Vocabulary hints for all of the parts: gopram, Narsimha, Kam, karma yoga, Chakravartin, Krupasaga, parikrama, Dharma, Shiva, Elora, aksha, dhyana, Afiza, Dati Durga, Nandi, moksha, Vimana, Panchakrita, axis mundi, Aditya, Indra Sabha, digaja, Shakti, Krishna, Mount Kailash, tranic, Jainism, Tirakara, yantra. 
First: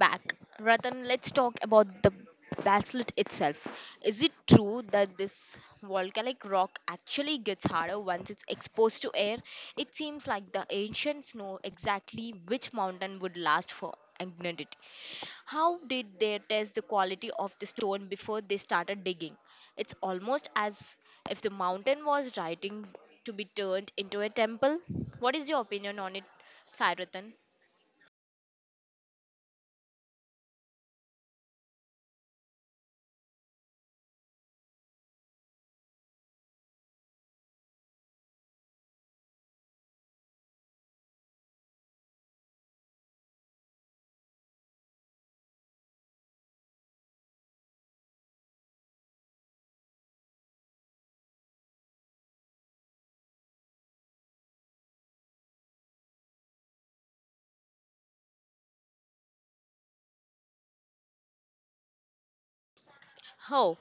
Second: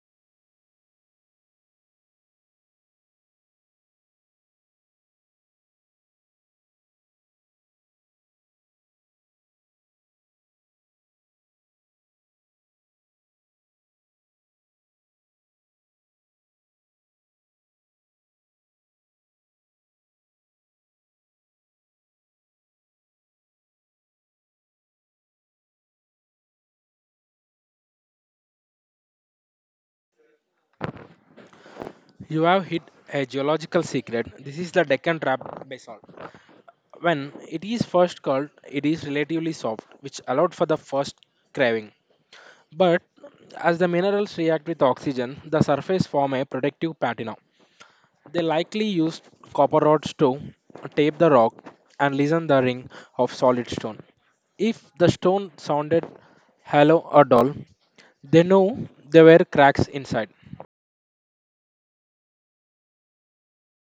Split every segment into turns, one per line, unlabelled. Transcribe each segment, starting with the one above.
back. Ratan, let's talk about the basalt itself. Is it true that this volcanic rock actually gets harder once it's exposed to air? It seems like the ancients know exactly which mountain would last for eternity. How did they test the quality of the stone before they started digging? It's almost as if the mountain was writing to be turned into a temple. What is your opinion on it, Sairatan?
You have hit a geological secret. This is the Deccan Trap basalt. When it is first called, it is relatively soft, which allowed for the first craving. But as the minerals react with oxygen, the surface form a protective patina. They likely used copper rods to tape the rock and listen the ring of solid stone. If the stone sounded hollow or dull, they knew there were cracks inside.
Oh,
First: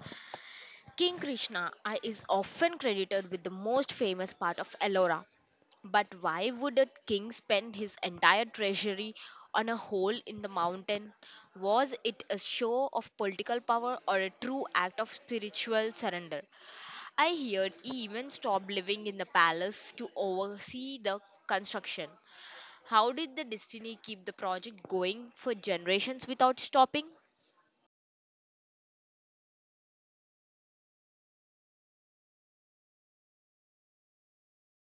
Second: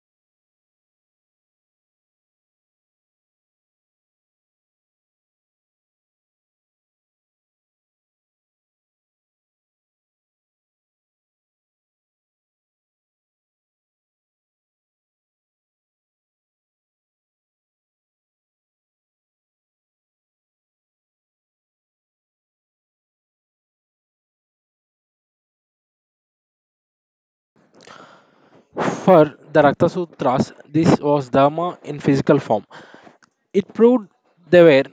King Krishna I is often credited with the most famous part of Ellora. But why would a king spend his entire treasury on a hole in the mountain? Was it a show of political power or a true act of spiritual surrender? I heard he even stopped living in the palace to oversee the construction. How did the destiny keep the project going for generations without stopping?
For the Rakta Sutras, this was Dharma in physical form. It proved they were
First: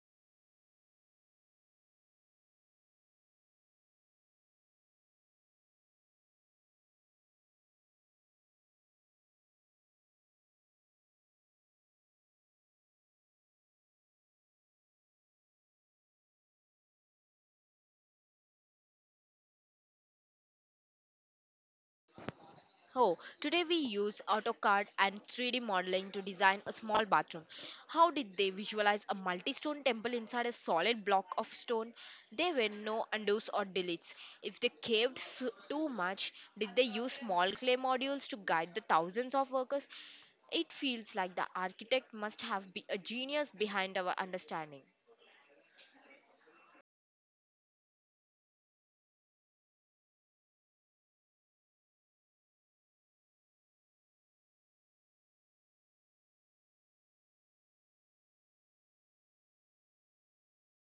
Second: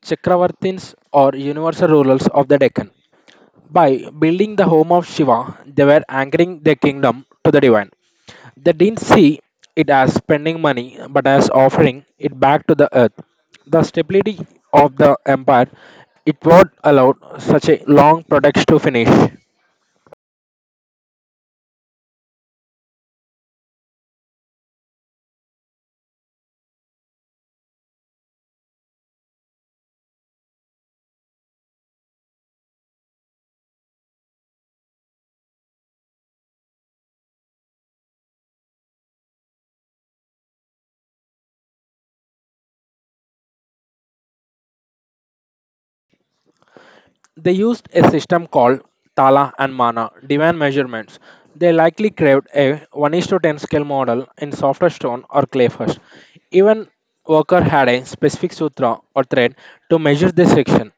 Chakravartins or universal rulers of the Deccan. By building the home of Shiva, they were anchoring their kingdom to the divine. They didn't see it as spending money but as offering it back to the earth. The stability of the empire it would allowed such a long project to finish.
Oh, today we use AutoCAD and 3D modeling to design a small bathroom. How did they visualize a multi stone temple inside a solid block of stone? There were no undos or deletes. If they caved too much, did they use small clay modules to guide the thousands of workers? It feels like the architect must have been a genius behind our understanding.
They used a system called Tala and Mana divan measurements. They likely craved a 1 is to 10 scale model in softer stone or clay first. Even worker had a specific sutra or thread to measure this section.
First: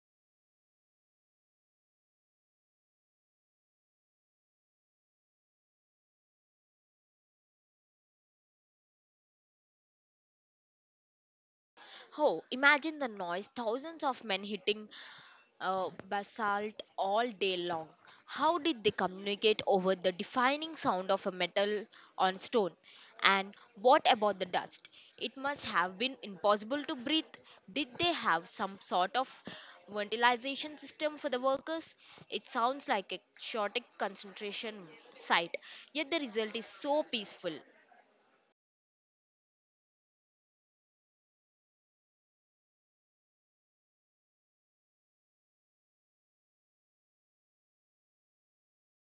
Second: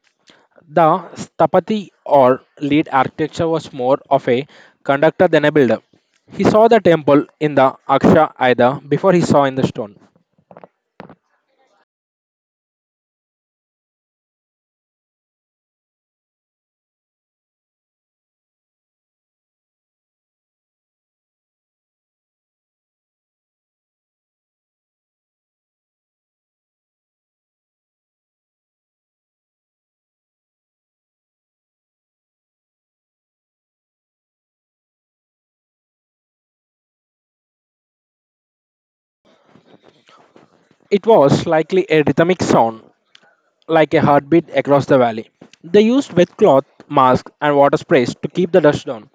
The stapati or lead architecture was more of a conductor than a builder. He saw the temple in the aksha either before he saw in the stone.
Oh, imagine the noise thousands of men hitting basalt all day long. How did they communicate over the defining sound of a metal on stone? And what about the dust? It must have been impossible to breathe. Did they have some sort of ventilation system for the workers? It sounds like a chaotic concentration site, yet the result is so peaceful.
It was likely a rhythmic sound like a heartbeat across the valley. They used wet cloth, masks, and water sprays to keep the dust down.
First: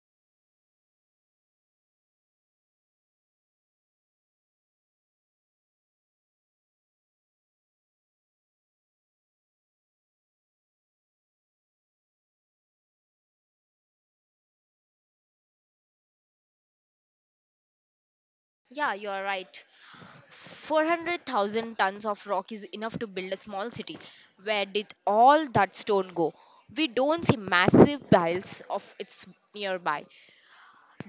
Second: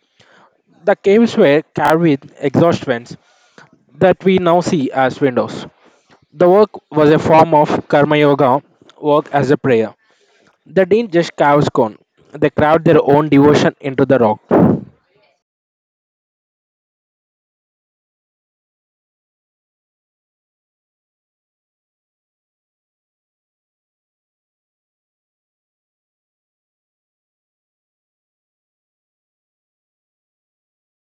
The caves were carved with exhaust vents that we now see as windows. The work was a form of karma yoga, work as a prayer. They didn't just carve stone; they carved their own devotion into the rock.
Yeah, you're right. 400,000 tons of rock is enough to build a small city. Where did all that stone go? We don't see massive piles of it nearby.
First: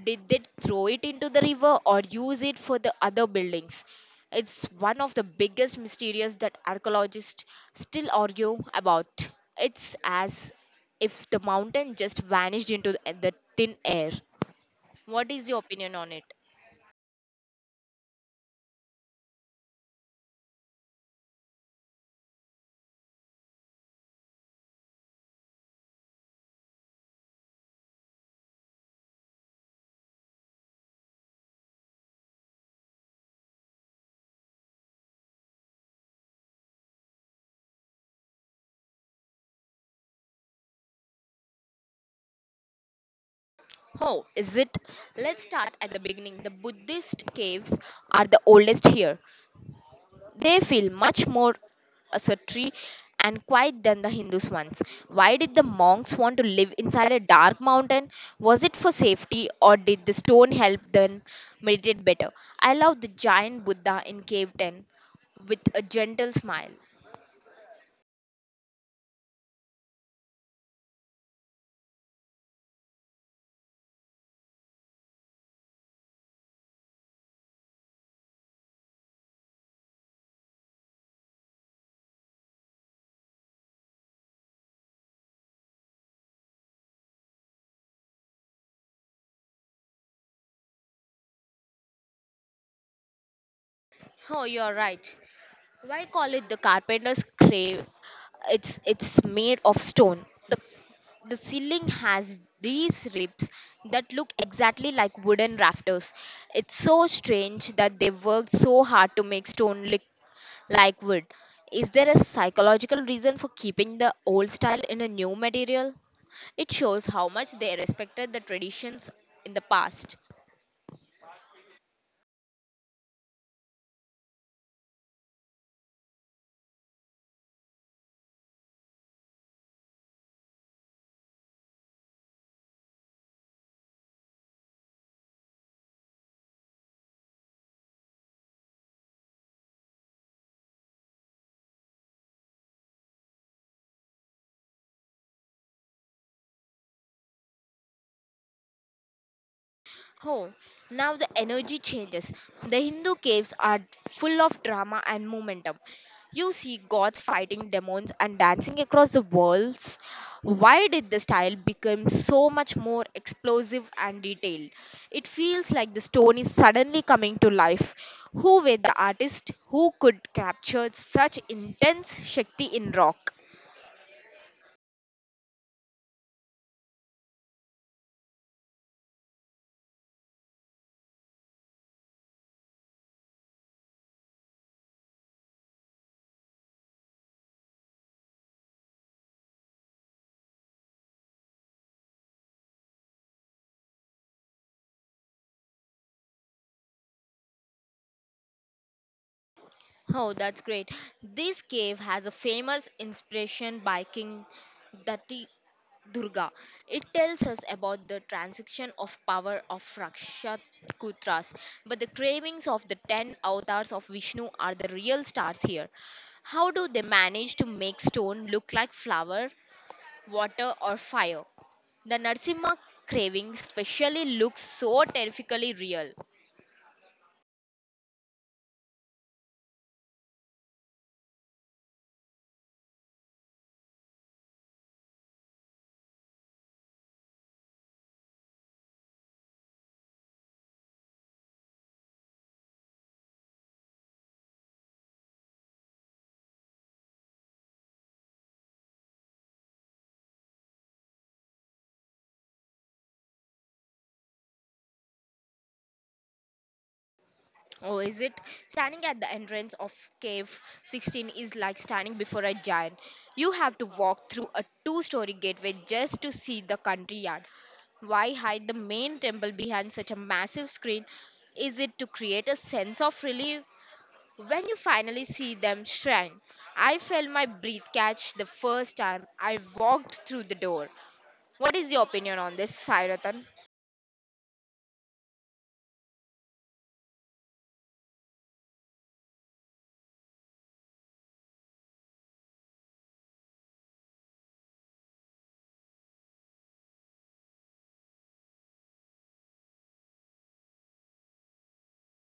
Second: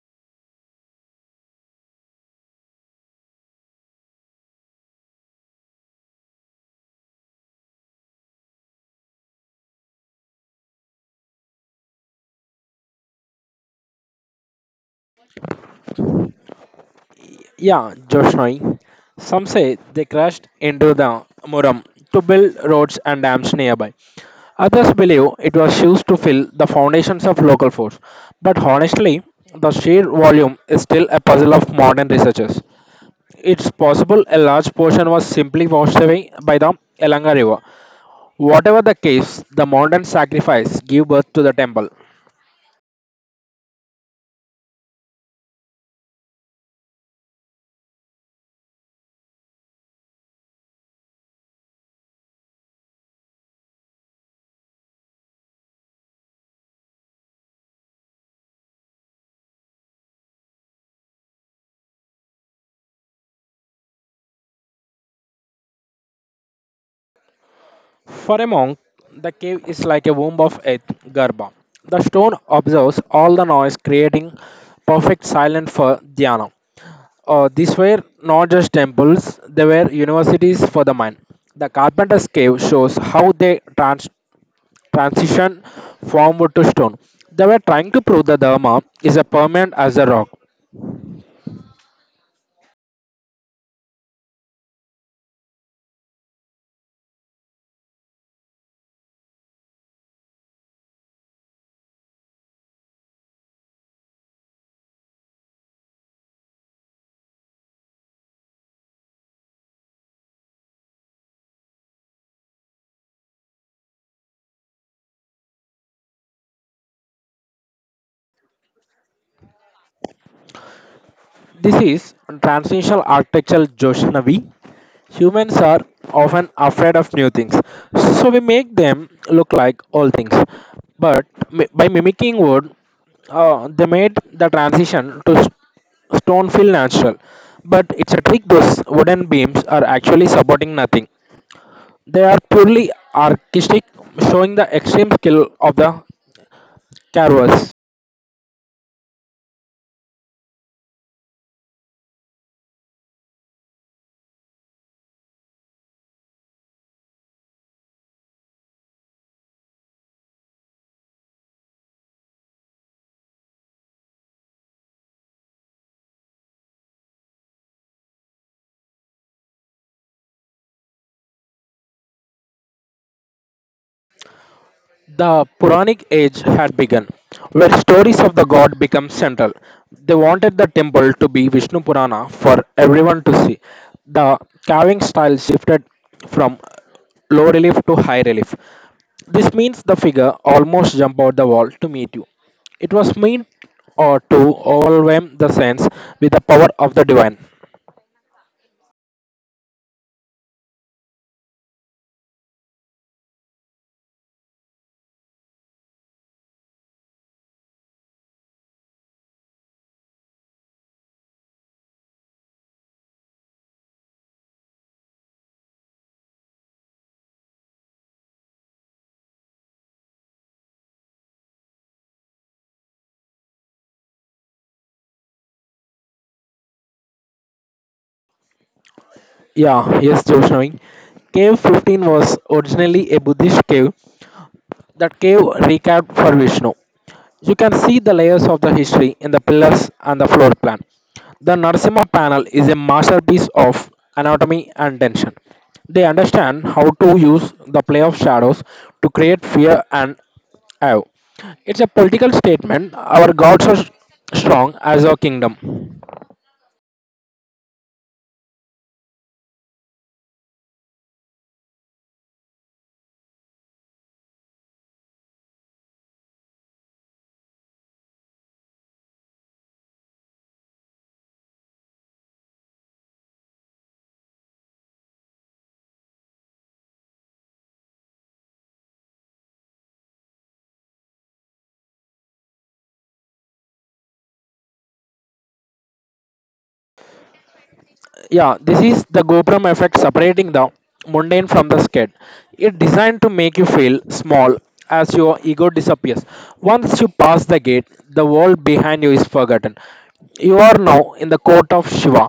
Did they throw it into the river or use it for the other buildings? It's one of the biggest mysteries that archaeologists still argue about. It's as if the mountain just vanished into the thin air. What is your opinion on it?
Yeah, Joshnoi. Some say they crashed into the Muram to build roads and dams nearby. Others believe it was used to fill the foundations of local forts, but honestly, the sheer volume is still a puzzle of modern researchers. It's possible a large portion was simply washed away by the Elanga River. Whatever the case, the modern sacrifice gave birth to the temple.
Oh, is it? Let's start at the beginning. The Buddhist caves are the oldest here. They feel much more asceticy and quiet than the Hindus ones. Why did the monks want to live inside a dark mountain? Was it for safety or did the stone help them meditate better? I love the giant Buddha in cave 10 with a gentle smile.
For a monk, the cave is like a womb of earth, Garba. The stone absorbs all the noise, creating perfect silence for dhyana. These were not just temples, they were universities for the mind. The carpenter's cave shows how they transition from wood to stone. They were trying to prove the Dharma is as permanent as the rock.
Oh, you're right. Why call it the carpenter's grave? It's made of stone. The ceiling has these ribs that look exactly like wooden rafters. It's so strange that they worked so hard to make stone look like wood. Is there a psychological reason for keeping the old style in a new material? It shows how much they respected the traditions in the past.
This is transnational architectural Joshnavi. Humans are often afraid of new things, so we make them look like old things. But by mimicking wood, they made the transition to stone feel natural. But it's a trick, those wooden beams are actually supporting nothing. They are purely artistic, showing the extreme skill of the carvers.
Oh, now the energy changes. The Hindu caves are full of drama and momentum. You see gods fighting demons and dancing across the walls. Why did the style become so much more explosive and detailed? It feels like the stone is suddenly coming to life. Who were the artists who could capture such intense Shakti in rock?
The Puranic age had begun, where stories of the god become central. They wanted the temple to be Vishnu Purana for everyone to see. The carving style shifted from low relief to high relief. This means the figure almost jumped out the wall to meet you. It was meant or to overwhelm the sense with the power of the divine.
Oh, that's great. This cave has a famous inspiration by King Dati Durga. It tells us about the transaction of power of Rakshakutras, but the cravings of the 10 avatars of Vishnu are the real stars here. How do they manage to make stone look like flower, water, or fire? The Narsimha craving specially looks so terrifically real.
Yeah, yes, Joshua. Cave 15 was originally a Buddhist cave. That cave recapped for Vishnu. You can see the layers of the history in the pillars and the floor plan. The Narsimha panel is a masterpiece of anatomy and tension. They understand how to use the play of shadows to create fear and awe. It's a political statement. Our gods are strong as our kingdom.
Oh, is it? Standing at the entrance of Cave 16 is like standing before a giant. You have to walk through a two-story gateway just to see the country yard. Why hide the main temple behind such a massive screen? Is it to create a sense of relief? When you finally see them shrine, I felt my breath catch the first time I walked through the door. What is your opinion on this, Sairatan?
Yeah, this is the gopram effect separating the mundane from the scared. It's designed to make you feel small as your ego disappears. Once you pass the gate, the world behind you is forgotten. You are now in the court of Shiva,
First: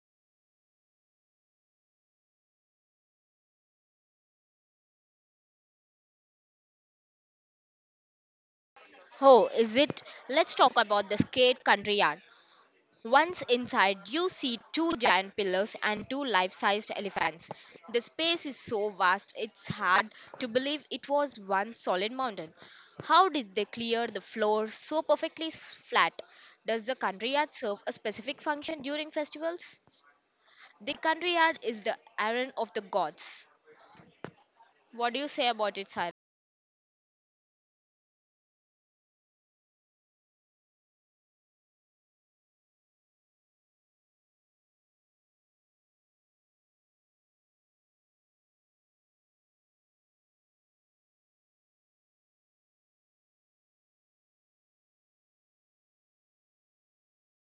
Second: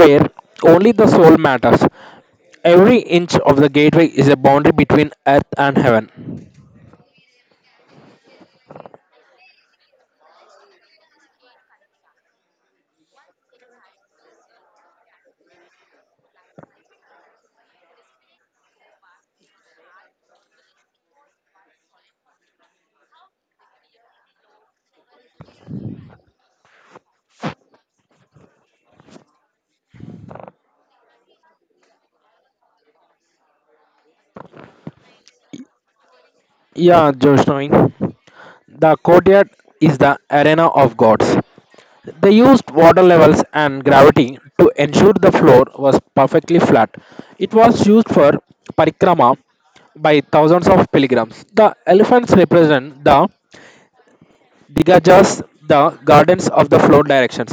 where only the soul matters. Every inch of the gateway is a boundary between earth and heaven.
Oh, is it? Let's talk about the skate country yard. Once inside, you see two giant pillars and two life sized elephants. The space is so vast, it's hard to believe it was one solid mountain. How did they clear the floor so perfectly flat? Does the country yard serve a specific function during festivals? The country yard is the errand of the gods. What do you say about it, Cyrus?
Yeah, Joshnoi, the courtyard is the arena of gods. They used water levels and gravity to ensure the floor was perfectly flat. It was used for parikrama by thousands of pilgrims. The elephants represent the digajas, the gardens of the floor directions.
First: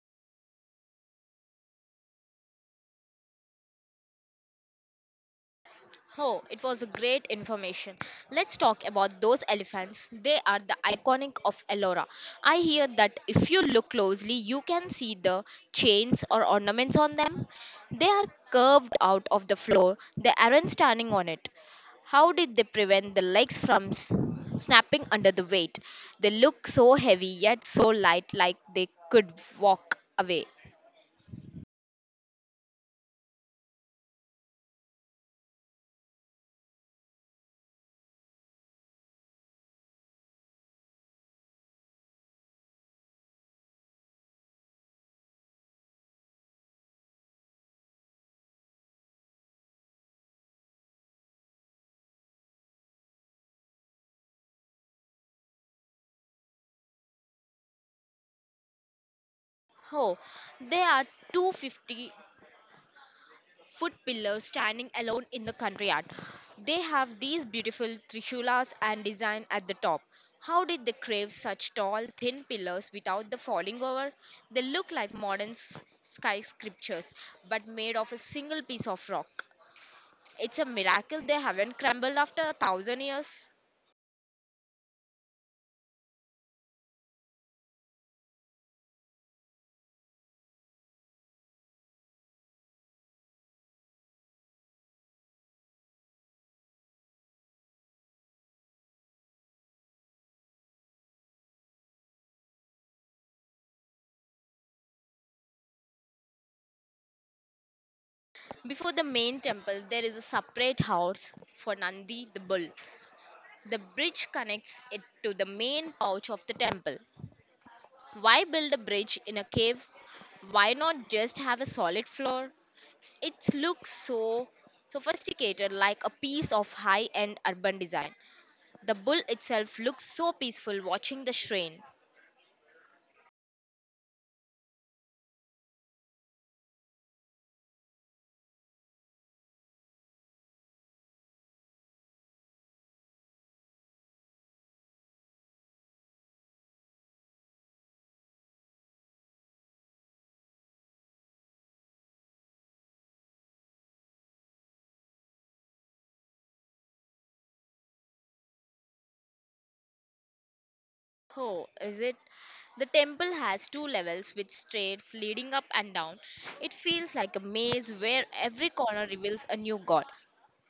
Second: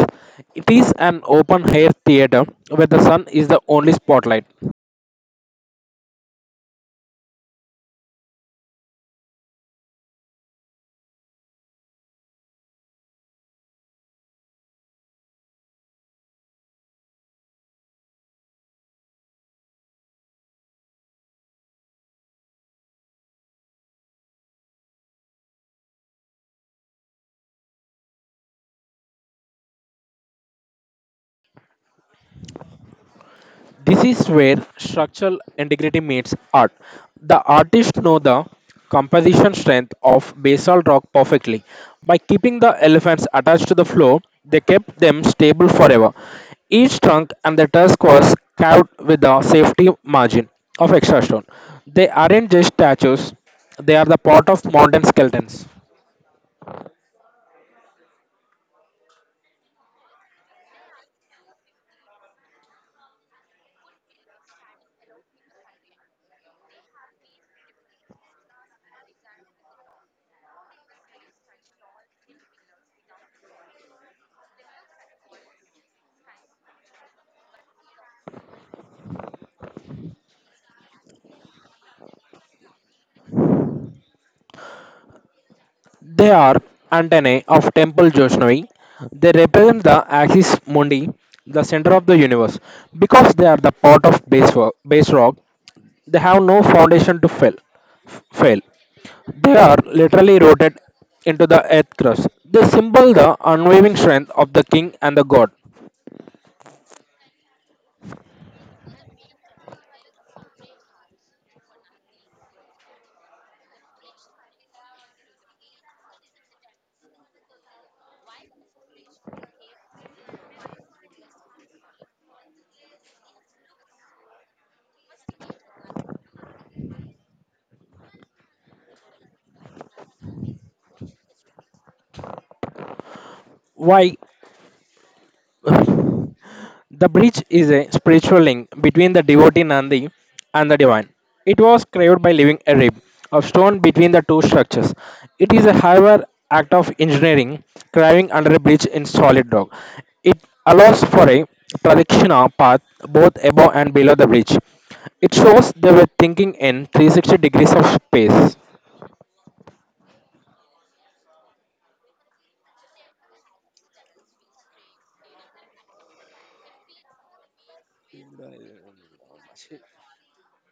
It is an open air theater where the sun is the only spotlight.
Oh, it was a great information. Let's talk about those elephants. They are the iconic of Ellora. I hear that if you look closely, you can see the chains or ornaments on them. They are curved out of the floor. They aren't standing on it. How did they prevent the legs from snapping under the weight? They look so heavy yet so light like they could walk away.
This is where structural integrity meets art. The artists know the composition strength of basalt rock perfectly. By keeping the elephants attached to the floor, they kept them stable forever. Each trunk and the tusk was carved with a safety margin of extra stone. They aren't just statues, they are the part of mountain skeletons.
Oh, they are 250-foot pillars standing alone in the country art. They have these beautiful trishulas and design at the top. How did they crave such tall, thin pillars without the falling over? They look like modern skyscrapers, but made of a single piece of rock. It's a miracle they haven't crumbled after 1,000 years.
They are antennae of Temple Joshnavi. They represent the axis mundi, the center of the universe. Because they are the part of base, base rock, they have no foundation to fail. f- fail. They are literally rooted into the earth crust. They symbol the unwavering strength of the king and the god.
Before the main temple, there is a separate house for Nandi the bull. The bridge connects it to the main porch of the temple. Why build a bridge in a cave? Why not just have a solid floor? It looks so sophisticated, like a piece of high end urban design. The bull itself looks so peaceful watching the shrine.
Why the bridge is a spiritual link between the devotee Nandi and the divine. It was carved by leaving a rib of stone between the two structures. It is a however act of engineering carving under a bridge in solid rock. It allows for a traditional path both above and below the bridge. It shows they were thinking in 360 degrees of space.
Oh, is it? The temple has two levels with stairs leading up and down. It feels like a maze where every corner reveals a new god.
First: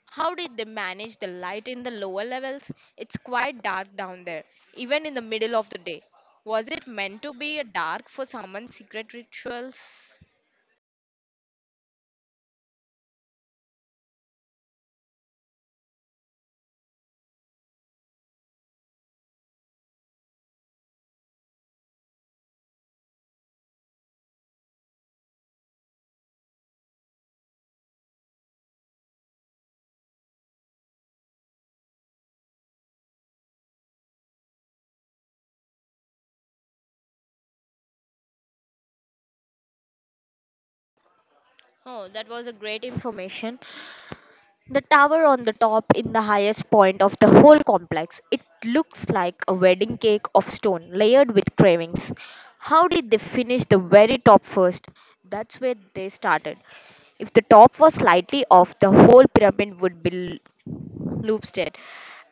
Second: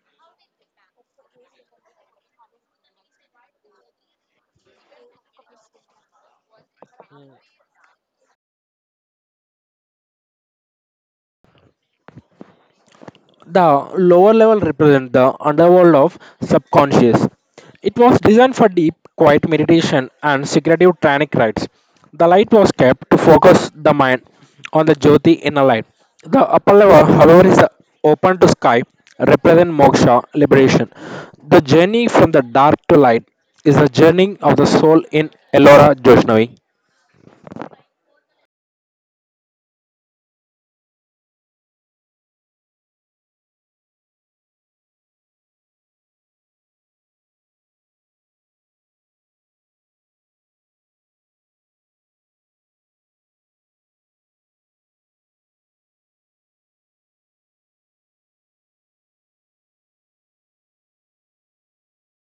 How did they manage the light in the lower levels? It's quite dark down there, even in the middle of the day. Was it meant to be a dark for someone's secret rituals?
The lower level represents the underworld of subconscious. It was designed for deep, quiet meditation and secretive tranic rites. The light was kept to focus the mind on the jyoti inner light. The upper level, however, is open to sky, represent moksha liberation. The journey from the dark to light is the journey of the soul in Elora Joshnavi.
Oh, that was a great information. The tower on the top in the highest point of the whole complex. It looks like a wedding cake of stone layered with carvings. How did they finish the very top first? That's where they started. If the top was slightly off, the whole pyramid would be l- looped.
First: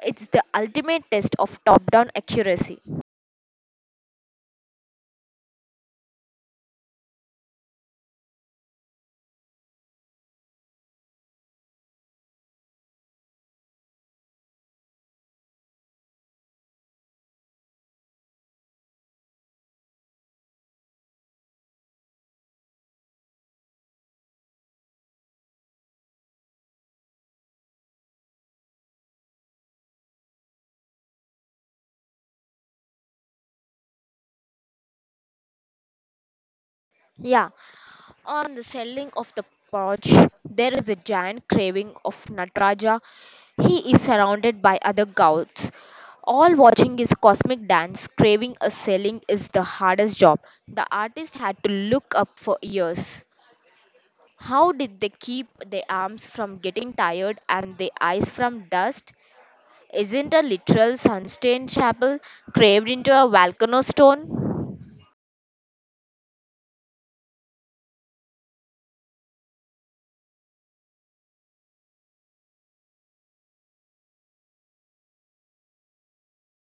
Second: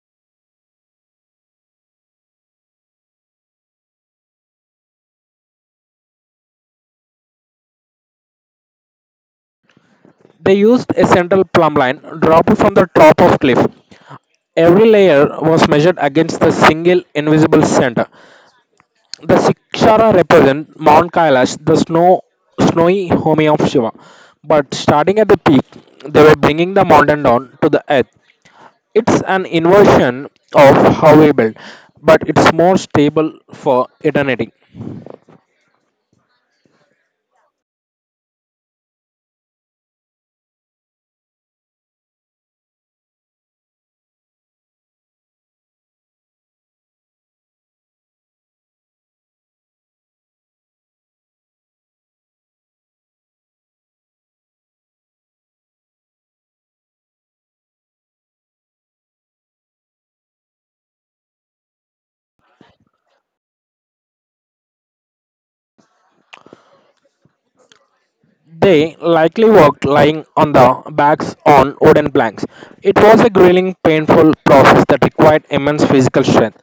It's the ultimate test of top down accuracy.
They used a central plumb line dropped from the top of cliff. Every layer was measured against the single invisible center. The Sikshara represent Mount Kailash, the snowy home of Shiva. But starting at the peak, they were bringing the mountain down to the earth. It's an inversion of how we build, but it's more stable for eternity.
Yeah, on the selling of the porch, there is a giant carving of Nataraja. He is surrounded by other gods, all watching his cosmic dance. Carving a selling is the hardest job. The artist had to look up for years. How did they keep their arms from getting tired and their eyes from dust? Isn't a literal sunstained chapel carved into a volcano stone?
They likely worked lying on the backs on wooden planks. It was a grueling, painful process that required immense physical strength.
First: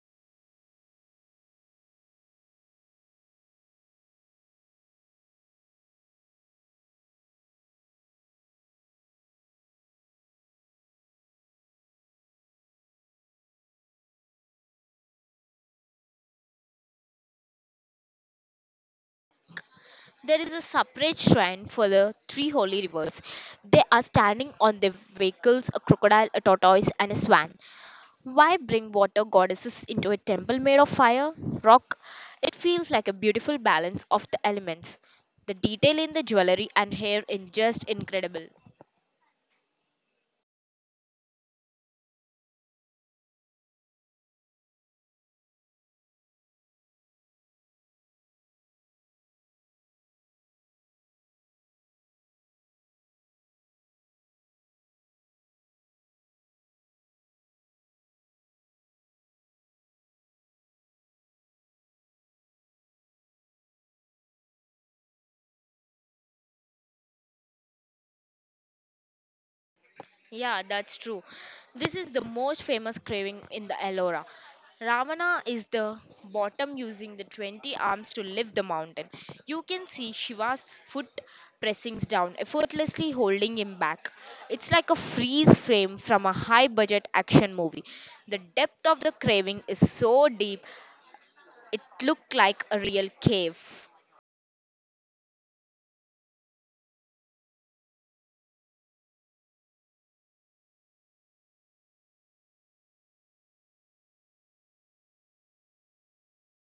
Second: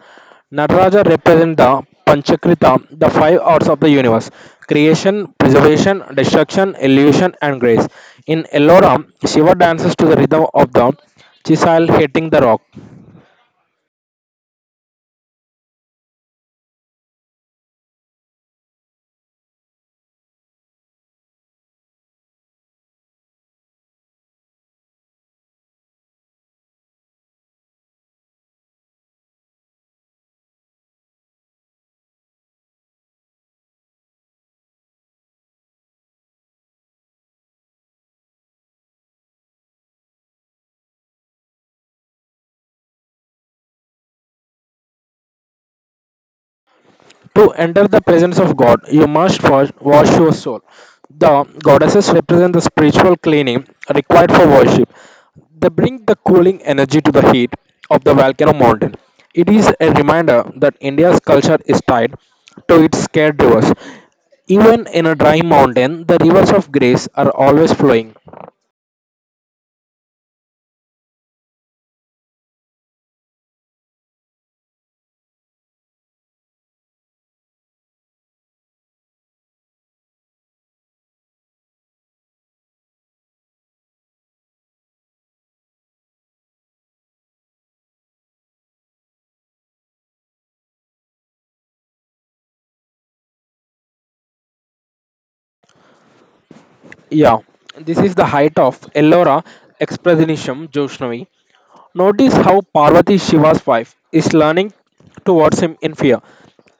Nataraja represents the Panchakrita, the five arts of the universe: creation, preservation, destruction, illusion, and grace. In Elloram, Shiva dances to the rhythm of the chisel hitting the rock.
There is a separate shrine for the three holy rivers. They are standing on their vehicles a crocodile, a tortoise, and a swan. Why bring water goddesses into a temple made of fire, rock? It feels like a beautiful balance of the elements. The detail in the jewelry and hair is just incredible.
To enter the presence of God, you must first wash your soul. The goddesses represent the spiritual cleaning required for worship. They bring the cooling energy to the heat of the volcano mountain. It is a reminder that India's culture is tied to its scared rivers. Even in a dry mountain, the rivers of grace are always flowing.
Yeah, that's true. This is the most famous craving in the Ellora. Ravana is the bottom using the 20 arms to lift the mountain. You can see Shiva's foot pressing down, effortlessly holding him back. It's like a freeze frame from a high budget action movie. The depth of the craving is so deep, it looked like a real cave.
Yeah, this is the height of Ellora Expressionism Joshnavi. Notice how Parvati, Shiva's wife, is learning towards him in fear.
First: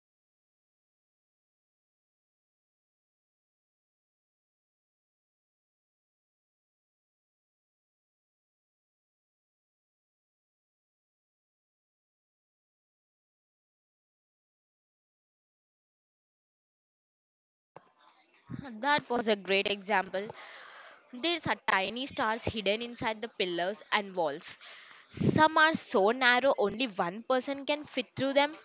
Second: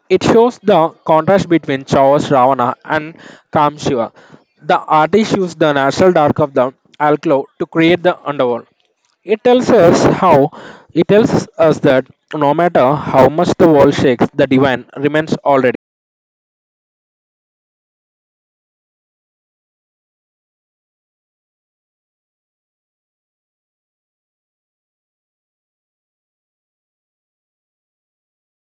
It shows the contrast between Chaos Ravana and Kam Shiva. The artist used the natural dark of the alcove to create the underworld. It tells us how it tells us that no matter how much the world shakes, the divine remains already.
That was a great example. There are tiny stars hidden inside the pillars and walls. Some are so narrow only one person can fit through them.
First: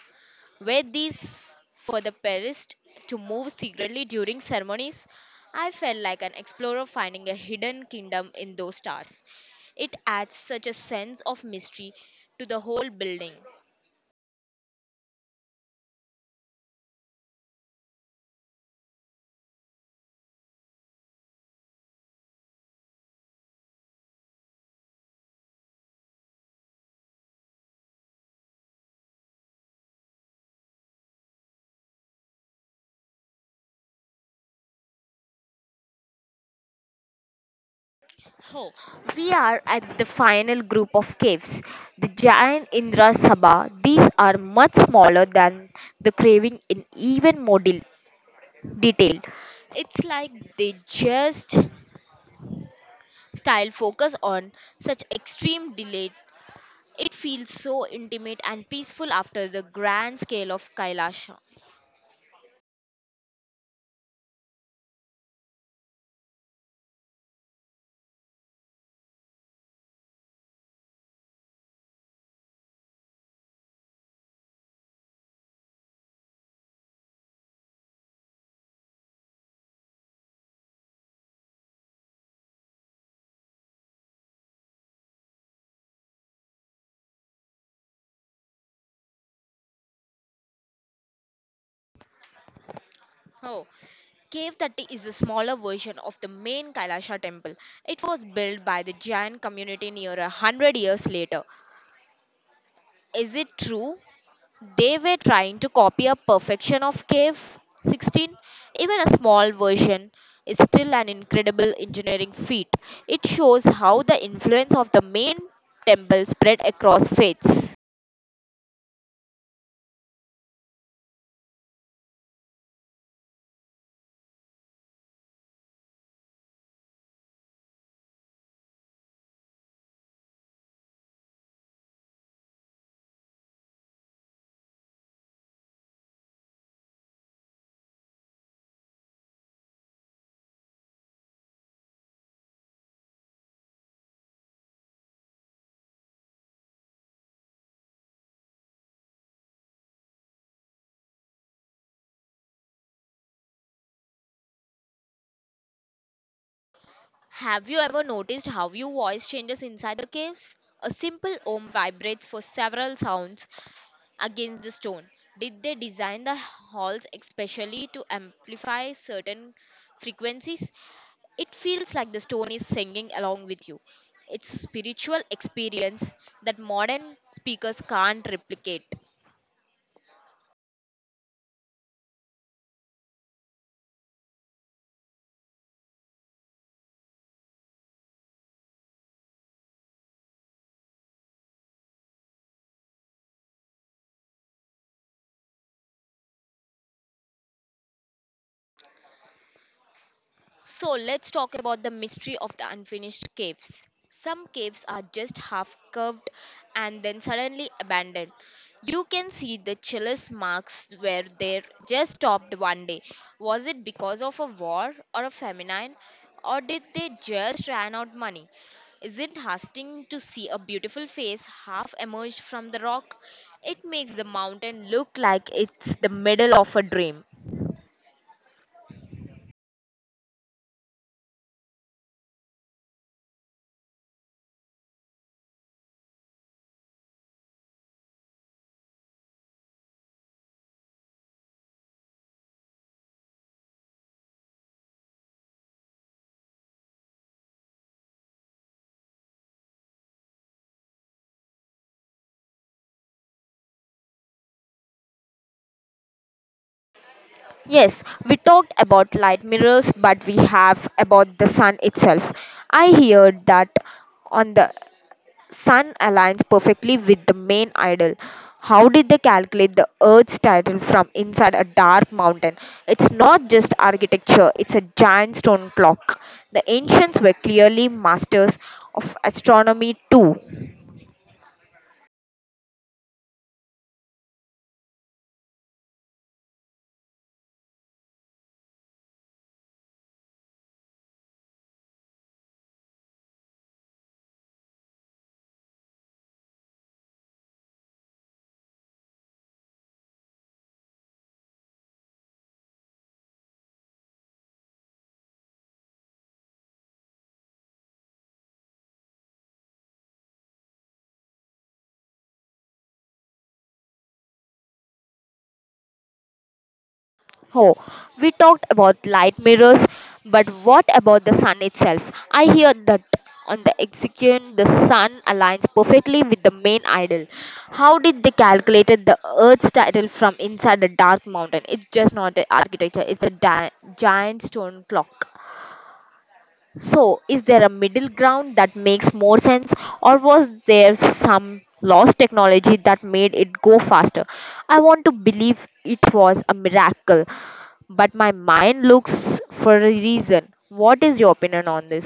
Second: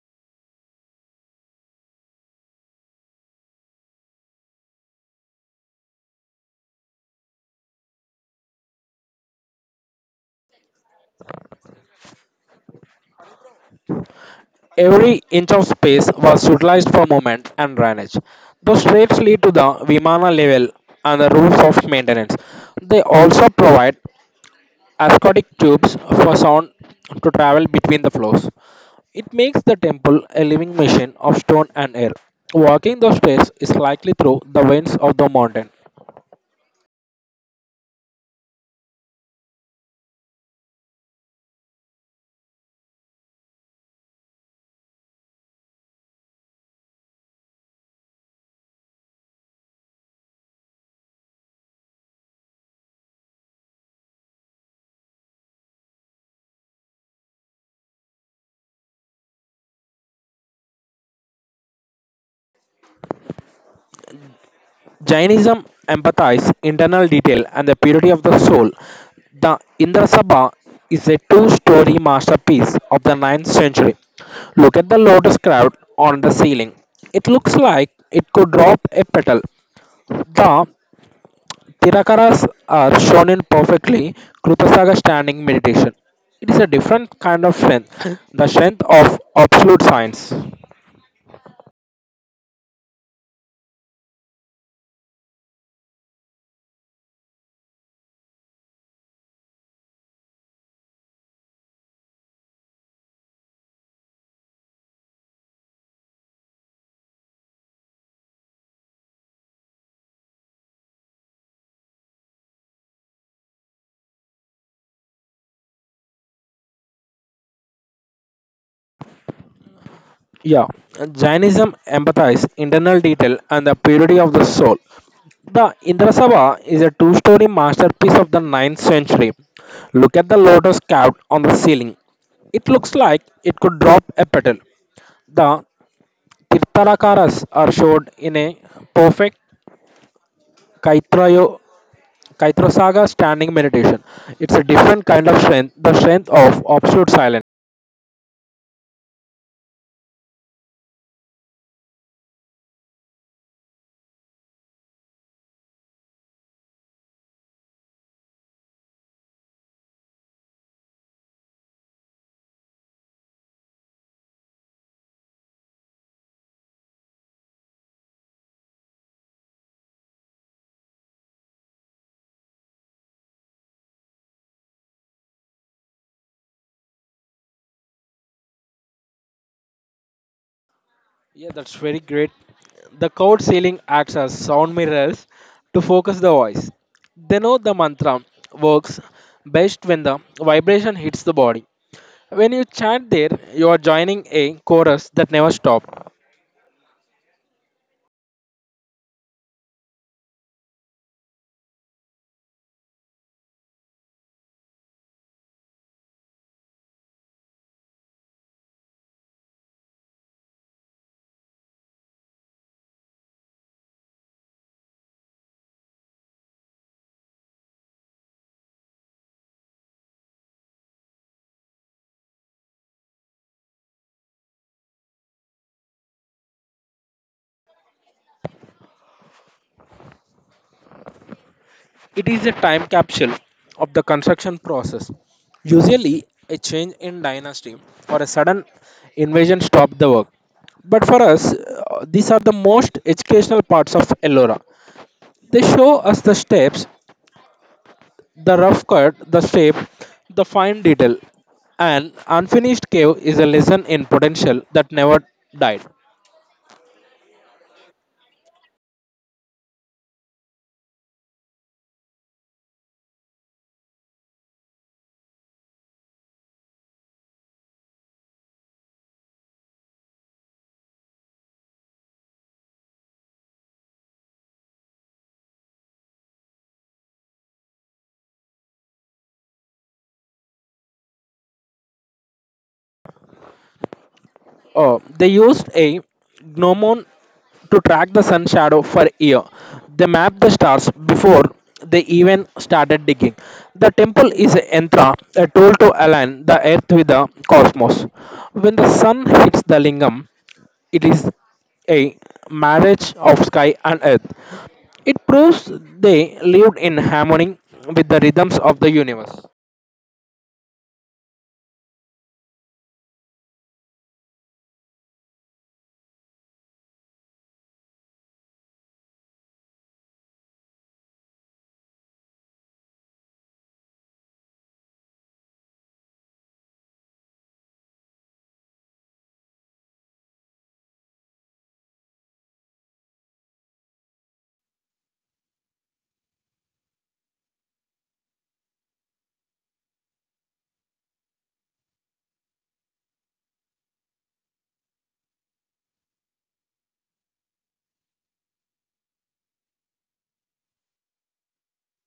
Were these for the priest to move secretly during ceremonies? I felt like an explorer finding a hidden kingdom in those stars. It adds such a sense of mystery to the whole building.
Every inch of space was utilized for movement and drainage. The streets lead to the Vimana level and the rules of maintenance. They also provide ascotic tubes for sound to travel between the floors. It makes the temple a living machine of stone and air. Walking the stairs is likely through the winds of the mountain.
Oh, we are at the final group of caves, the giant Indra Sabha. These are much smaller than the craving in even more detail. It's like they just style focus on such extreme delay. It feels so intimate and peaceful after the grand scale of Kailasha.
Jainism emphasizes internal detail and the purity of the soul. The Indra Sabha is a two-story masterpiece of the 9th century. Look at the lotus carved on the ceiling. It looks like it could drop a petal. The Tirakaras are shown in perfectly Krupasaga standing meditation. It is a different kind of strength, the strength of absolute science.
Oh, Cave 30 is a smaller version of the main Kailasha temple. It was built by the Jain community near 100 years later. Is it true they were trying to copy a perfection of Cave 16. Even a small version is still an incredible engineering feat. It shows how the influence of the main temple spread across faiths.
Yeah, Jainism emphasizes internal detail and the purity of the soul. The Indrasabha is a two-story masterpiece of the 9th century. Look at the lotus carved on the ceiling. It looks like it could drop a petal. The Tirtharakaras are showed in a perfect Kaitrayo, Kaitrasaga standing meditation. It's a different kind of strength, the strength of absolute silence.
Have you ever noticed how your voice changes inside the caves? A simple ohm vibrates for several sounds against the stone. Did they design the halls especially to amplify certain frequencies? It feels like the stone is singing along with you. It's spiritual experience that modern speakers can't replicate.
Yeah, that's very great. The code ceiling acts as sound mirrors to focus the voice. They know the mantra works best when the vibration hits the body. When you chant there, you are joining a chorus that never stopped.
So let's talk about the mystery of the unfinished caves. Some caves are just half curved and then suddenly abandoned. You can see the chalice marks where they just stopped one day. Was it because of a war or a famine or did they just ran out money? Is it haunting to see a beautiful face half emerged from the rock? It makes the mountain look like it's the middle of a dream.
It is a time capsule of the construction process. Usually, a change in dynasty or a sudden invasion stopped the work. But for us, these are the most educational parts of Ellora. They show us the steps: the rough cut, the shape, the fine detail. An unfinished cave is a lesson in potential that never died.
Yes, we talked about light mirrors, but we have about the sun itself. I heard that on the sun aligns perfectly with the main idol. How did they calculate the Earth's title from inside a dark mountain? It's not just architecture, it's a giant stone clock. The ancients were clearly masters of astronomy too.
Oh, they used a gnomon to track the sun shadow for a year. They mapped the stars before they even started digging. The temple is a yantra, a tool to align the earth with the cosmos. When the sun hits the lingam, it is a marriage of sky and earth. It proves they lived in harmony with the rhythms of the universe.
Oh, we talked about light mirrors, but what about the sun itself? I hear that on the Execution, the sun aligns perfectly with the main idol. How did they calculate the Earth's title from inside the dark mountain? It's just not an architecture; it's a giant stone clock. So, is there a middle ground that makes more sense, or was there some lost technology that made it go faster? I want to believe it was a miracle, but my mind looks for a reason. What is your opinion on this?